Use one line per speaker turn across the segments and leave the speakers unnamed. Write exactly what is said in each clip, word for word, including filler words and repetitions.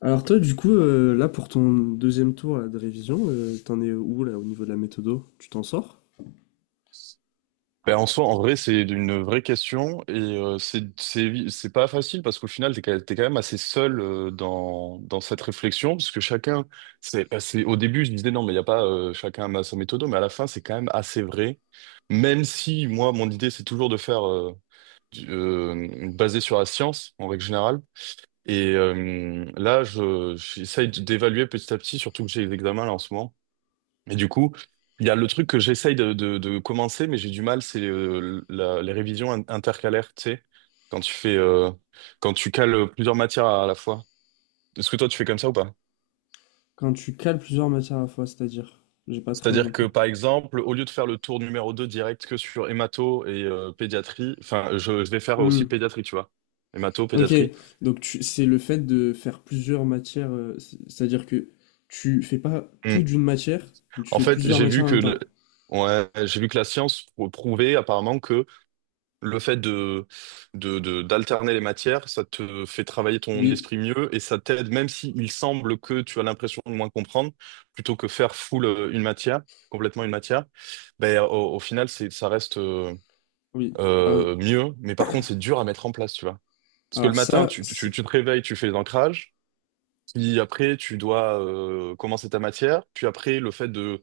Alors toi, du coup, euh, là, pour ton deuxième tour là, de révision, euh, t'en es où là au niveau de la méthodo? Tu t'en sors?
Ben, en soi, en vrai, c'est une vraie question et euh, c'est c'est c'est pas facile parce qu'au final, t'es quand t'es quand même assez seul euh, dans dans cette réflexion parce que chacun, c'est ben, c'est- au début, je me disais non, mais il y a pas euh, chacun a sa méthode, mais à la fin, c'est quand même assez vrai. Même si moi, mon idée, c'est toujours de faire euh, du- euh, basé sur la science en règle générale. Et euh, là, je j'essaye d'évaluer petit à petit, surtout que j'ai les examens là en ce moment. Et du coup, il y a le truc que j'essaye de, de, de commencer, mais j'ai du mal, c'est euh, la- les révisions in- intercalaires, tu sais, quand tu fais, euh, quand tu cales plusieurs matières à la fois. Est-ce que toi, tu fais comme ça ou pas?
Quand tu cales plusieurs matières à la fois, c'est-à-dire? J'ai pas très bien
C'est-à-dire que,
compris.
par exemple, au lieu de faire le tour numéro deux direct que sur hémato et euh, pédiatrie, enfin, je, je vais faire aussi
Hmm.
pédiatrie, tu vois. Hémato,
Ok,
pédiatrie.
donc tu- c'est le fait de faire plusieurs matières, euh, c- c'est-à-dire que tu fais pas tout
Mm.
d'une matière, mais tu
En
fais
fait,
plusieurs
j'ai
matières
vu
en
que,
même
le-
temps.
ouais, j'ai vu que la science prou- prouvait apparemment que Le fait de, de, de- d'alterner les matières, ça te fait travailler ton
Oui,
esprit mieux et ça t'aide, même si il semble que tu as l'impression de moins comprendre, plutôt que faire full euh, une matière, complètement une matière, ben, au, au final, c'est, ça reste euh,
oui. Alors,
euh, mieux. Mais par contre, c'est dur à mettre en place, tu vois. Parce que le
alors
matin,
ça,
tu, tu,
c'est-
tu te réveilles, tu fais l'ancrage, puis après, tu dois euh, commencer ta matière, puis après, le fait de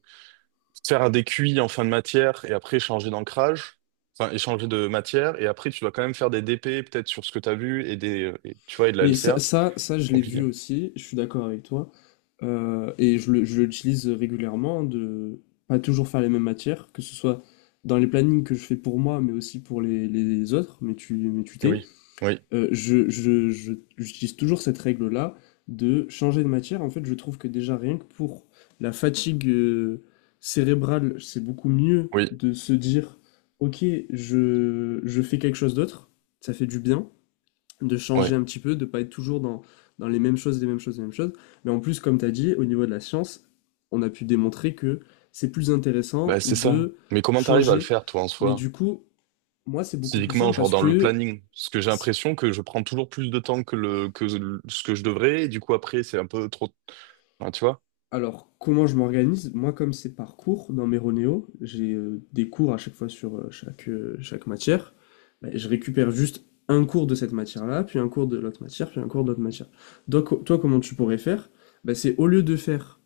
faire un décuit en fin de matière et après changer d'ancrage, enfin échanger de matière, et après tu dois quand même faire des D P peut-être sur ce que tu as vu et des euh, et, tu vois et de la
mais ça,
L C A.
ça, ça, je l'ai vu
Compliqué.
aussi, je suis d'accord avec toi. Euh, et je le- je l'utilise régulièrement de pas toujours faire les mêmes matières, que ce soit dans les plannings que je fais pour moi, mais aussi pour les, les autres, mais tu, mais tu t'es.
Oui, oui,
Euh, je, je, je- j'utilise toujours cette règle-là de changer de matière. En fait, je trouve que déjà rien que pour la fatigue euh, cérébrale, c'est beaucoup mieux
oui,
de se dire, ok, je, je fais quelque chose d'autre, ça fait du bien de changer
ouais.
un petit peu, de pas être toujours dans, dans les mêmes choses, les mêmes choses, les mêmes choses. Mais en plus, comme tu as dit, au niveau de la science, on a pu démontrer que c'est plus
Bah
intéressant
c'est ça.
de
Mais comment t'arrives à le
changer.
faire toi en
Mais
soi?
du coup, moi, c'est beaucoup plus
Physiquement,
simple
genre
parce
dans le
que,
planning. Parce que j'ai l'impression que je prends toujours plus de temps que le que le- ce que je devrais, et du coup après c'est un peu trop. Enfin, tu vois?
alors, comment je m'organise? Moi, comme c'est par cours dans mes Ronéo, j'ai euh, des cours à chaque fois sur euh, chaque, euh, chaque matière. Ben, je récupère juste un cours de cette matière-là, puis un cours de l'autre matière, puis un cours de l'autre matière. Donc, toi, comment tu pourrais faire? Ben, c'est au lieu de faire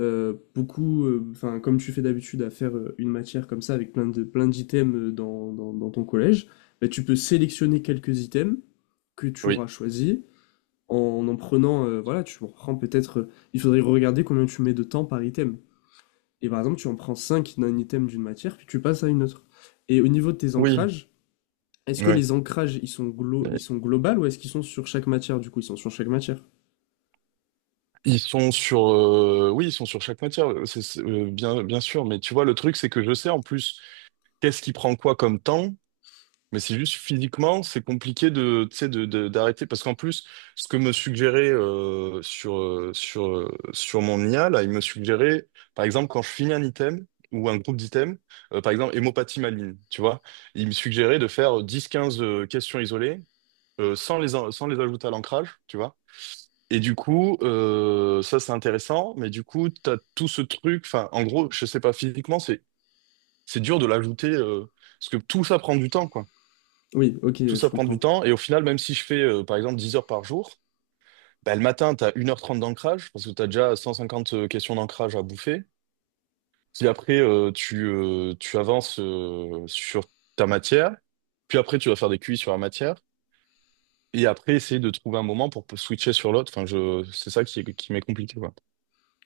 euh, beaucoup, euh, enfin, comme tu fais d'habitude à faire euh, une matière comme ça avec plein de, plein d'items euh, dans, dans, dans ton collège, bah, tu peux sélectionner quelques items que tu
Oui.
auras choisis en en prenant, euh, voilà, tu en prends peut-être, euh, il faudrait regarder combien tu mets de temps par item. Et par exemple, tu en prends cinq d'un item d'une matière, puis tu passes à une autre. Et au niveau de tes
Oui,
ancrages, est-ce que
oui.
les ancrages, ils sont, glo ils sont globaux ou est-ce qu'ils sont sur chaque matière, du coup, ils sont sur chaque matière?
Ils sont sur, euh, oui, ils sont sur chaque matière, euh, c'est, c'est, euh, bien, bien sûr. Mais tu vois, le truc, c'est que je sais en plus qu'est-ce qui prend quoi comme temps. Mais c'est juste physiquement, c'est compliqué de, tu sais, de, de- d'arrêter. Parce qu'en plus, ce que me suggérait euh, sur, euh, sur, euh, sur mon I A, là, il me suggérait, par exemple, quand je finis un item ou un groupe d'items, euh, par exemple, hémopathie maligne, tu vois, il me suggérait de faire dix, quinze euh, questions isolées euh, sans les, en- sans les ajouter à l'ancrage, tu vois. Et du coup, euh, ça c'est intéressant, mais du coup, t'as tout ce truc, enfin, en gros, je sais pas, physiquement, c'est c'est dur de l'ajouter, euh, parce que tout ça prend du temps, quoi.
Oui, ok,
Tout
je
ça prend du
comprends.
temps, et au final, même si je fais, euh, par exemple, dix heures par jour, bah, le matin, t'as une heure trente d'ancrage, parce que tu as déjà cent cinquante questions d'ancrage à bouffer. Puis après, euh, tu, euh, tu avances euh, sur ta matière, puis après, tu vas faire des Q I sur la matière, et après, essayer de trouver un moment pour switcher sur l'autre. Enfin, je, c'est ça qui, qui m'est compliqué, quoi.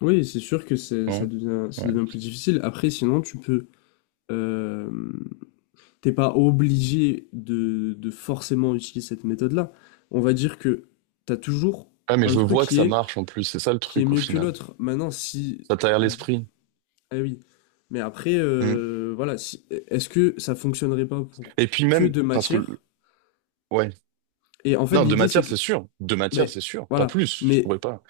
Oui, c'est sûr que c'est ça
Non?
devient ça
Ouais.
devient plus difficile. Après, sinon, tu peux, hem, t'es pas obligé de de forcément utiliser cette méthode-là. On va dire que t'as toujours
Ah, mais
un
je
truc
vois que
qui
ça
est
marche en plus, c'est ça le
qui est
truc au
mieux que
final.
l'autre. Maintenant, si
Ça t'aère l'esprit.
ah oui, mais après,
Mm.
heu, voilà, si e est-ce que ça fonctionnerait pas pour
Et puis
que
même,
deux
parce que,
matières?
ouais.
Et en fait,
Non, de
l'idée, c'est
matière,
que
c'est sûr. De matière,
mais
c'est sûr. Pas
voilà,
plus, je
mais
pourrais pas.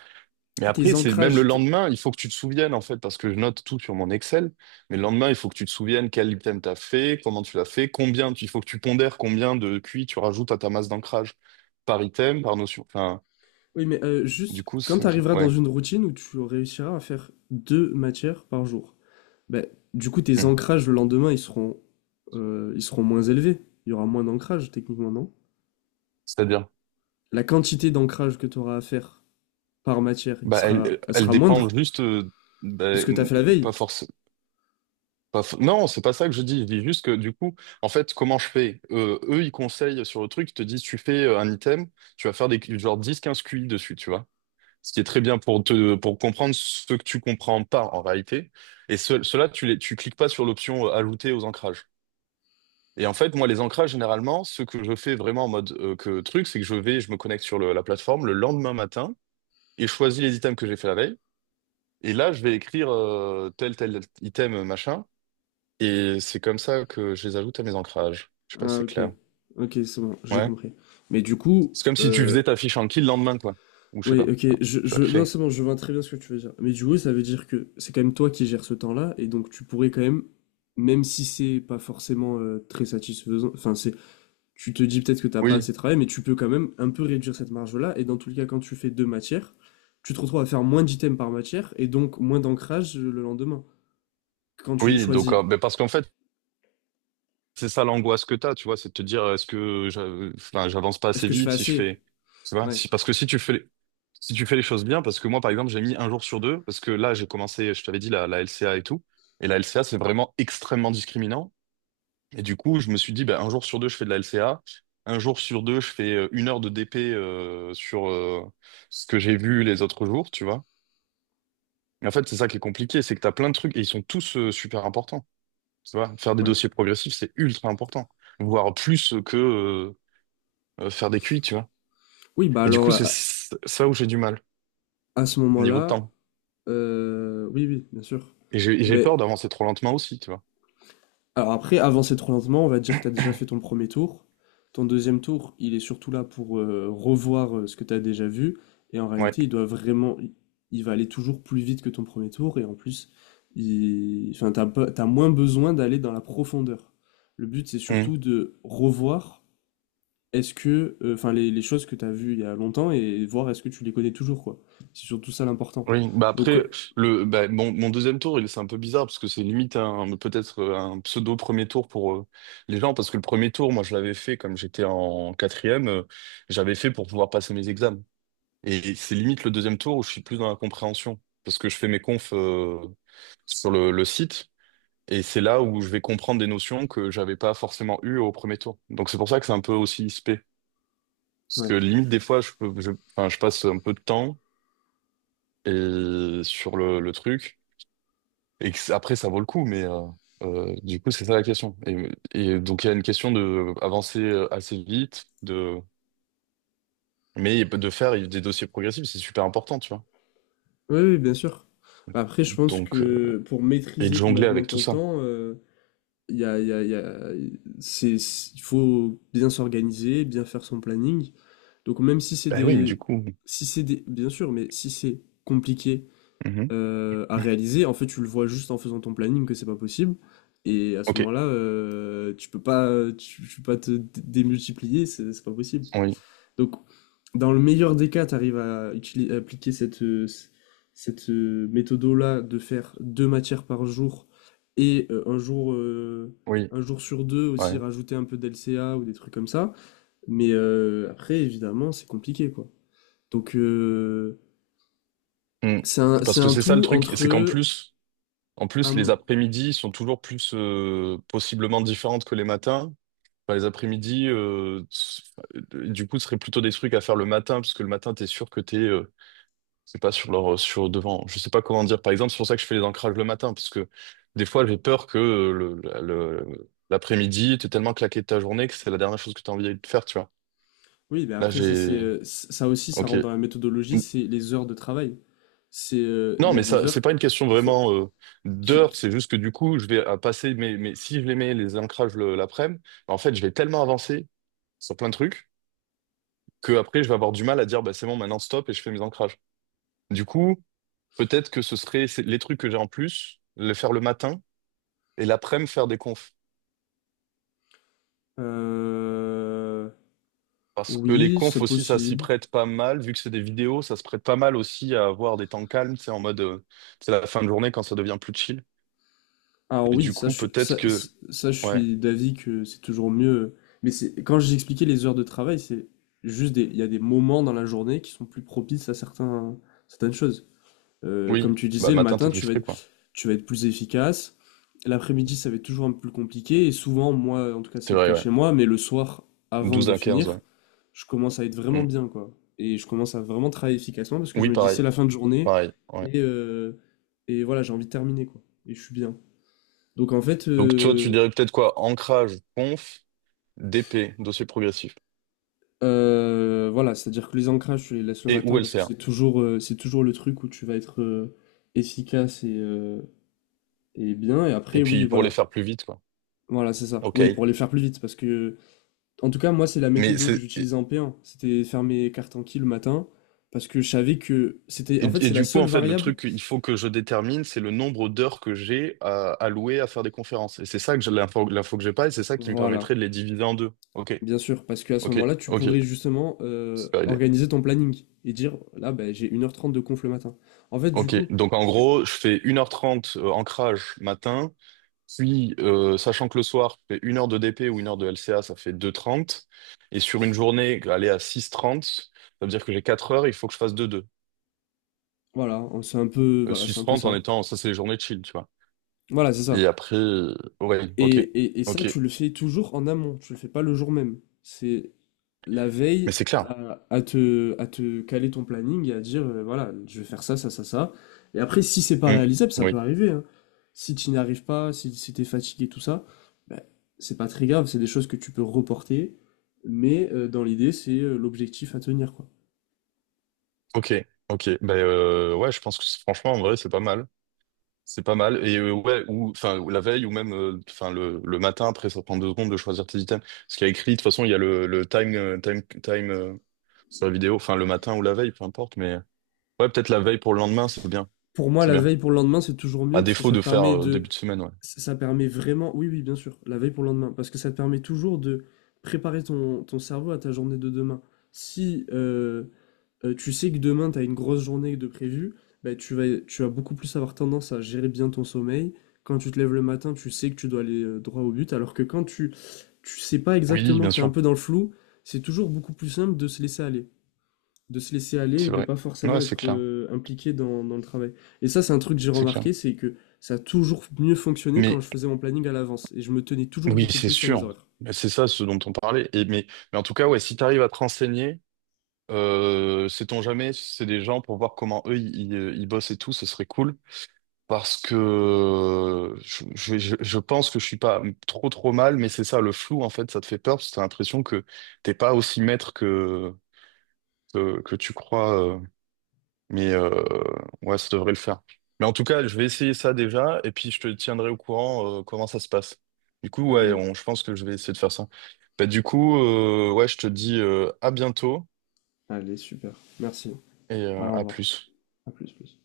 Mais après,
tes
c'est même le
ancrages,
lendemain, il faut que tu te souviennes, en fait, parce que je note tout sur mon Excel. Mais le lendemain, il faut que tu te souviennes quel item t'as fait, comment tu l'as fait, combien, tu- il faut que tu pondères combien de Q I tu rajoutes à ta masse d'ancrage par item, par notion. Enfin,
Oui, mais euh,
du
juste,
coup, c'est
quand tu
ça qui-
arriveras dans
ouais.
une routine où tu réussiras à faire deux matières par jour, ben, du coup, tes
Mm.
ancrages le lendemain, ils seront, euh, ils seront moins élevés. Il y aura moins d'ancrage, techniquement, non?
C'est-à-dire,
La quantité d'ancrage que tu auras à faire par matière, il
bah, elle,
sera, elle
elle
sera
dépend
moindre
juste, euh,
de
bah,
ce que tu as fait la veille.
pas forcément. Pas f- Non, c'est pas ça que je dis. Je dis juste que du coup, en fait, comment je fais? Euh, eux, ils conseillent sur le truc, ils te disent, tu fais euh, un item, tu vas faire des genre dix quinze Q I dessus, tu vois. Ce qui est très bien pour te pour comprendre ce que tu comprends pas en réalité. Et ce, cela, tu les tu cliques pas sur l'option euh, ajouter aux ancrages. Et en fait, moi, les ancrages, généralement, ce que je fais vraiment en mode euh, que truc, c'est que je vais, je me connecte sur le- la plateforme le lendemain matin et je choisis les items que j'ai fait la veille. Et là, je vais écrire euh, tel tel item machin. Et c'est comme ça que je les ajoute à mes ancrages. Je sais pas si
Ah,
c'est
ok.
clair.
Ok, c'est bon, j'ai
Ouais.
compris. Mais du coup,
C'est comme si tu
euh,
faisais ta fiche Anki le lendemain, quoi. Ou je sais
Oui,
pas.
ok,
Enfin,
je,
tu vas
je, non,
créer.
c'est bon, je vois très bien ce que tu veux dire. Mais du coup, ça veut dire que c'est quand même toi qui gères ce temps-là, et donc tu pourrais quand même, même si c'est pas forcément euh, très satisfaisant, enfin, c'est, tu te dis peut-être que t'as pas
Oui.
assez de travail, mais tu peux quand même un peu réduire cette marge-là, et dans tous les cas, quand tu fais deux matières, tu te retrouves à faire moins d'items par matière, et donc moins d'ancrage euh, le lendemain, quand tu les
Oui, donc,
choisis.
euh, mais parce qu'en fait, c'est ça l'angoisse que t'as, tu vois, c'est de te dire, est-ce que j'a- enfin, j'avance pas
Est-ce
assez
que je fais
vite si je
assez?
fais, tu vois,
Ouais,
si, parce que si tu fais, les- si tu fais les choses bien, parce que moi, par exemple, j'ai mis un jour sur deux, parce que là, j'ai commencé, je t'avais dit, la, la L C A et tout, et la L C A, c'est vraiment extrêmement discriminant, Et du coup, je me suis dit, bah, un jour sur deux, je fais de la L C A. Un jour sur deux, je fais euh, une heure de D P euh, sur euh, ce que j'ai vu les autres jours, tu vois. Et en fait, c'est ça qui est compliqué, c'est que tu as plein de trucs et ils sont tous euh, super importants. Tu vois, faire des
ouais.
dossiers progressifs, c'est ultra important, voire plus que euh, euh, faire des Q I, tu vois.
Oui, bah
Et du coup,
alors,
c'est
à,
c- ça où j'ai du mal,
à ce
au niveau de
moment-là,
temps.
euh, oui, oui, bien sûr.
Et j'ai et
Eh
j'ai
ben,
peur d'avancer trop lentement aussi, tu vois.
alors après, avancer trop lentement, on va dire que tu as déjà fait ton premier tour. Ton deuxième tour, il est surtout là pour euh, revoir euh, ce que tu as déjà vu. Et en
Ouais.
réalité, il doit vraiment, il va aller toujours plus vite que ton premier tour. Et en plus, il... enfin, t'as pas- t'as moins besoin d'aller dans la profondeur. Le but, c'est
Mmh.
surtout de revoir est-ce que, euh, enfin, les, les choses que tu as vues il y a longtemps et voir est-ce que tu les connais toujours, quoi. C'est surtout ça l'important.
Oui, bah
Donc,
après,
euh,
le, bah, mon, mon deuxième tour, il c'est un peu bizarre parce que c'est limite un, peut-être euh, un pseudo premier tour pour euh, les gens parce que le premier tour, moi, je l'avais fait comme j'étais en quatrième, euh, j'avais fait pour pouvoir passer mes examens. Et c'est limite le deuxième tour où je suis plus dans la compréhension parce que je fais mes confs euh, sur le, le site et c'est là où je vais comprendre des notions que j'avais pas forcément eues au premier tour. Donc c'est pour ça que c'est un peu aussi spé parce que
ouais.
limite des fois, je peux, je, enfin, je passe un peu de temps et sur le, le truc. Et que c- après, ça vaut le coup, mais euh, euh, du coup, c'est ça la question. Et, et donc, il y a une question de avancer euh, assez vite, de mais de faire des dossiers progressifs, c'est super important, tu vois.
Oui, oui, bien sûr. Bah, après, je pense
Donc, euh,
que pour
et de
maîtriser
jongler
complètement
avec tout
ton
ça.
temps, euh, il y a, il y a- il y a- c'est, c'est- il faut bien s'organiser, bien faire son planning. Donc, même si c'est
Bah oui, mais du
des,
coup.
si c'est des, bien sûr, mais si c'est compliqué
Mhm.
euh, à réaliser, en fait, tu le vois juste en faisant ton planning que c'est pas possible. Et à ce
Ok,
moment-là, euh, tu peux pas, tu, tu peux pas te dé- démultiplier, c'est c'est pas possible.
oui,
Donc, dans le meilleur des cas, tu arrives à, utili- à appliquer cette, euh, c- cette euh, méthode-là de faire deux matières par jour et euh, un jour, euh,
oui,
un jour sur deux aussi
ouais.
rajouter un peu d'L C A ou des trucs comme ça. Mais euh, après, évidemment, c'est compliqué, quoi. Donc, euh,
Mm.
c'est un,
Parce
c'est
que
un
c'est ça le
tout
truc, c'est qu'en
entre...
plus, en plus, les
un-
après-midi sont toujours plus euh, possiblement différentes que les matins. Enfin, les après-midi, euh, s- euh, du coup, ce serait plutôt des trucs à faire le matin, parce que le matin, t'es sûr que t'es es C'est pas sur leur, sur devant. Je sais pas comment dire. Par exemple, c'est pour ça que je fais les ancrages le matin, parce que des fois, j'ai peur que euh, le, le- l'après-midi, t'es tellement claqué de ta journée que c'est la dernière chose que t'as envie de faire, tu vois.
Oui, mais
Là,
après, ça, c'est,
j'ai,
euh, c- ça aussi, ça
ok.
rentre dans la méthodologie, c'est les heures de travail. C'est, euh, Il
Non,
y a
mais
des
ça,
heures
c'est pas une question
qui sont...
vraiment euh,
Qui,
d'heure.
qui-
C'est juste que du coup, je vais à passer mes, mes, si je les mets les ancrages le- l'après-midi, en fait, je vais tellement avancer sur plein de trucs que après, je vais avoir du mal à dire, bah, c'est bon, maintenant stop et je fais mes ancrages. Du coup, peut-être que ce serait c'est- les trucs que j'ai en plus, les faire le matin. Et l'après-midi, faire des confs.
euh,
Parce que les
Oui,
confs
c'est
aussi, ça s'y
possible.
prête pas mal. Vu que c'est des vidéos, ça se prête pas mal aussi à avoir des temps calmes. C'est en mode, euh, c'est la fin de journée quand ça devient plus chill.
Alors
Et
oui,
du
ça,
coup,
je-
peut-être
ça,
que,
ça, je
ouais,
suis d'avis que c'est toujours mieux. Mais c'est quand j'expliquais les heures de travail, c'est juste des, il y a des moments dans la journée qui sont plus propices à certains, certaines choses. Euh,
oui,
comme tu
bah,
disais,
le
le
matin, t'es
matin,
plus
tu vas
frais,
être,
quoi.
tu vas être plus efficace. L'après-midi, ça va être toujours un peu plus compliqué. Et souvent, moi, en tout cas, c'est
C'est
le
vrai,
cas
ouais.
chez moi, mais le soir, avant
douze
de
à quinze
finir,
ouais.
je commence à être vraiment
Mm.
bien, quoi. Et je commence à vraiment travailler efficacement parce que je
Oui,
me dis,
pareil,
c'est la fin de journée.
pareil, ouais.
Et, euh, et voilà, j'ai envie de terminer, quoi. Et je suis bien. Donc, en fait,
Donc, toi, tu
euh,
dirais peut-être quoi? Ancrage, conf, D P, dossier progressif.
euh, voilà, c'est-à-dire que les ancrages, je les laisse le
Et ou
matin parce que
L C A.
c'est toujours, euh, c'est toujours le truc où tu vas être euh, efficace et, euh, et bien. Et
Et
après, oui,
puis, pour les
voilà.
faire plus vite, quoi.
Voilà, c'est ça.
Ok.
Oui, pour les faire plus vite, parce que, en tout cas, moi, c'est la méthode
Mais
que
c'est,
j'utilisais en P un. C'était faire mes cartes en qui le matin, parce que je savais que c'était,
Et,
en fait,
et
c'est la
du coup,
seule
en fait, le
variable.
truc qu'il faut que je détermine, c'est le nombre d'heures que j'ai à allouer à faire des conférences. Et c'est ça que j'ai l'info, l'info que j'ai pas, et c'est ça qui me
Voilà,
permettrait de les diviser en deux. Ok,
bien sûr, parce qu'à ce
ok,
moment-là, tu
ok.
pourrais justement euh,
Super idée.
organiser ton planning et dire, là, ben, j'ai une heure trente de conf le matin. En fait, du
Ok,
coup,
donc en
parce que-
gros, je fais une heure trente euh, ancrage matin, puis euh, sachant que le soir, je fais une heure de D P ou une heure de L C A, ça fait deux trente. Et sur une journée, aller à six trente, ça veut dire que j'ai quatre heures, il faut que je fasse deux deux.
voilà, c'est un peu,
six
voilà, c'est un peu
six heures trente en
ça.
étant, ça c'est les journées chill, tu vois.
Voilà, c'est ça.
Et après, euh, ouais,
Et,
ok,
et, et ça,
ok.
tu le fais toujours en amont, tu le fais pas le jour même. La veille
Mais c'est clair.
à, à te, à te caler ton planning et à dire euh, voilà, je vais faire ça, ça, ça, ça. Et après, si c'est pas
Mm.
réalisable, ça peut
Oui,
arriver. Hein. Si tu n'y arrives pas, si, si t'es fatigué, tout ça, ben, c'est pas très grave, c'est des choses que tu peux reporter, mais euh, dans l'idée, c'est euh, l'objectif à tenir, quoi.
ok, ok. Ben euh, ouais, je pense que c'est- franchement, en vrai, c'est pas mal. C'est pas mal. Et euh, ouais, ou enfin ou la veille ou même euh, enfin le, le matin après, ça prend deux secondes de choisir tes items. Parce qu'il y a écrit, de toute façon, il y a le, le time euh, time time euh, sur la vidéo, enfin le matin ou la veille, peu importe. Mais ouais, peut-être la veille pour le lendemain, c'est bien,
Pour moi,
c'est
la
bien.
veille pour le lendemain, c'est toujours
À
mieux parce que
défaut
ça
de
te
faire
permet
euh,
de.
début de semaine, ouais.
Ça ça permet vraiment. Oui, oui, bien sûr, la veille pour le lendemain. Parce que ça te permet toujours de préparer ton, ton cerveau à ta journée de demain. Si euh, euh, tu sais que demain, tu as une grosse journée de prévue, bah, tu vas, tu vas beaucoup plus avoir tendance à gérer bien ton sommeil. Quand tu te lèves le matin, tu sais que tu dois aller euh, droit au but, alors que quand tu, tu sais pas
Oui,
exactement
bien
que tu es un
sûr,
peu dans le flou, c'est toujours beaucoup plus simple de se laisser aller. De se laisser aller et
c'est
de
vrai.
pas forcément
Ouais, c'est
être
clair,
euh, impliqué dans, dans le travail. Et ça, c'est un truc que j'ai
c'est clair.
remarqué, c'est que ça a toujours mieux fonctionné quand
Mais
je faisais mon planning à l'avance et je me tenais toujours
oui,
beaucoup
c'est
plus à mes
sûr.
horaires.
Mais C'est ça ce dont on parlait. Et mais mais en tout cas, ouais, si t'arrives à te renseigner. Euh, sait-on jamais, si c'est des gens pour voir comment eux ils, ils, euh, ils bossent et tout, ce serait cool. Parce que euh, je, je, je je pense que je suis pas trop trop mal, mais c'est ça, le flou en fait, ça te fait peur parce que t'as l'impression que t'es pas aussi maître que que, que tu crois. euh, mais euh, ouais, ça devrait le faire. Mais en tout cas, je vais essayer ça déjà et puis je te tiendrai au courant euh, comment ça se passe. Du coup, ouais,
Allez,
on, je pense que je vais essayer de faire ça. Bah, du coup, euh, ouais, je te dis euh, à bientôt
allez, super. Merci.
et euh,
Allez, au
à
revoir.
plus.
À plus, plus.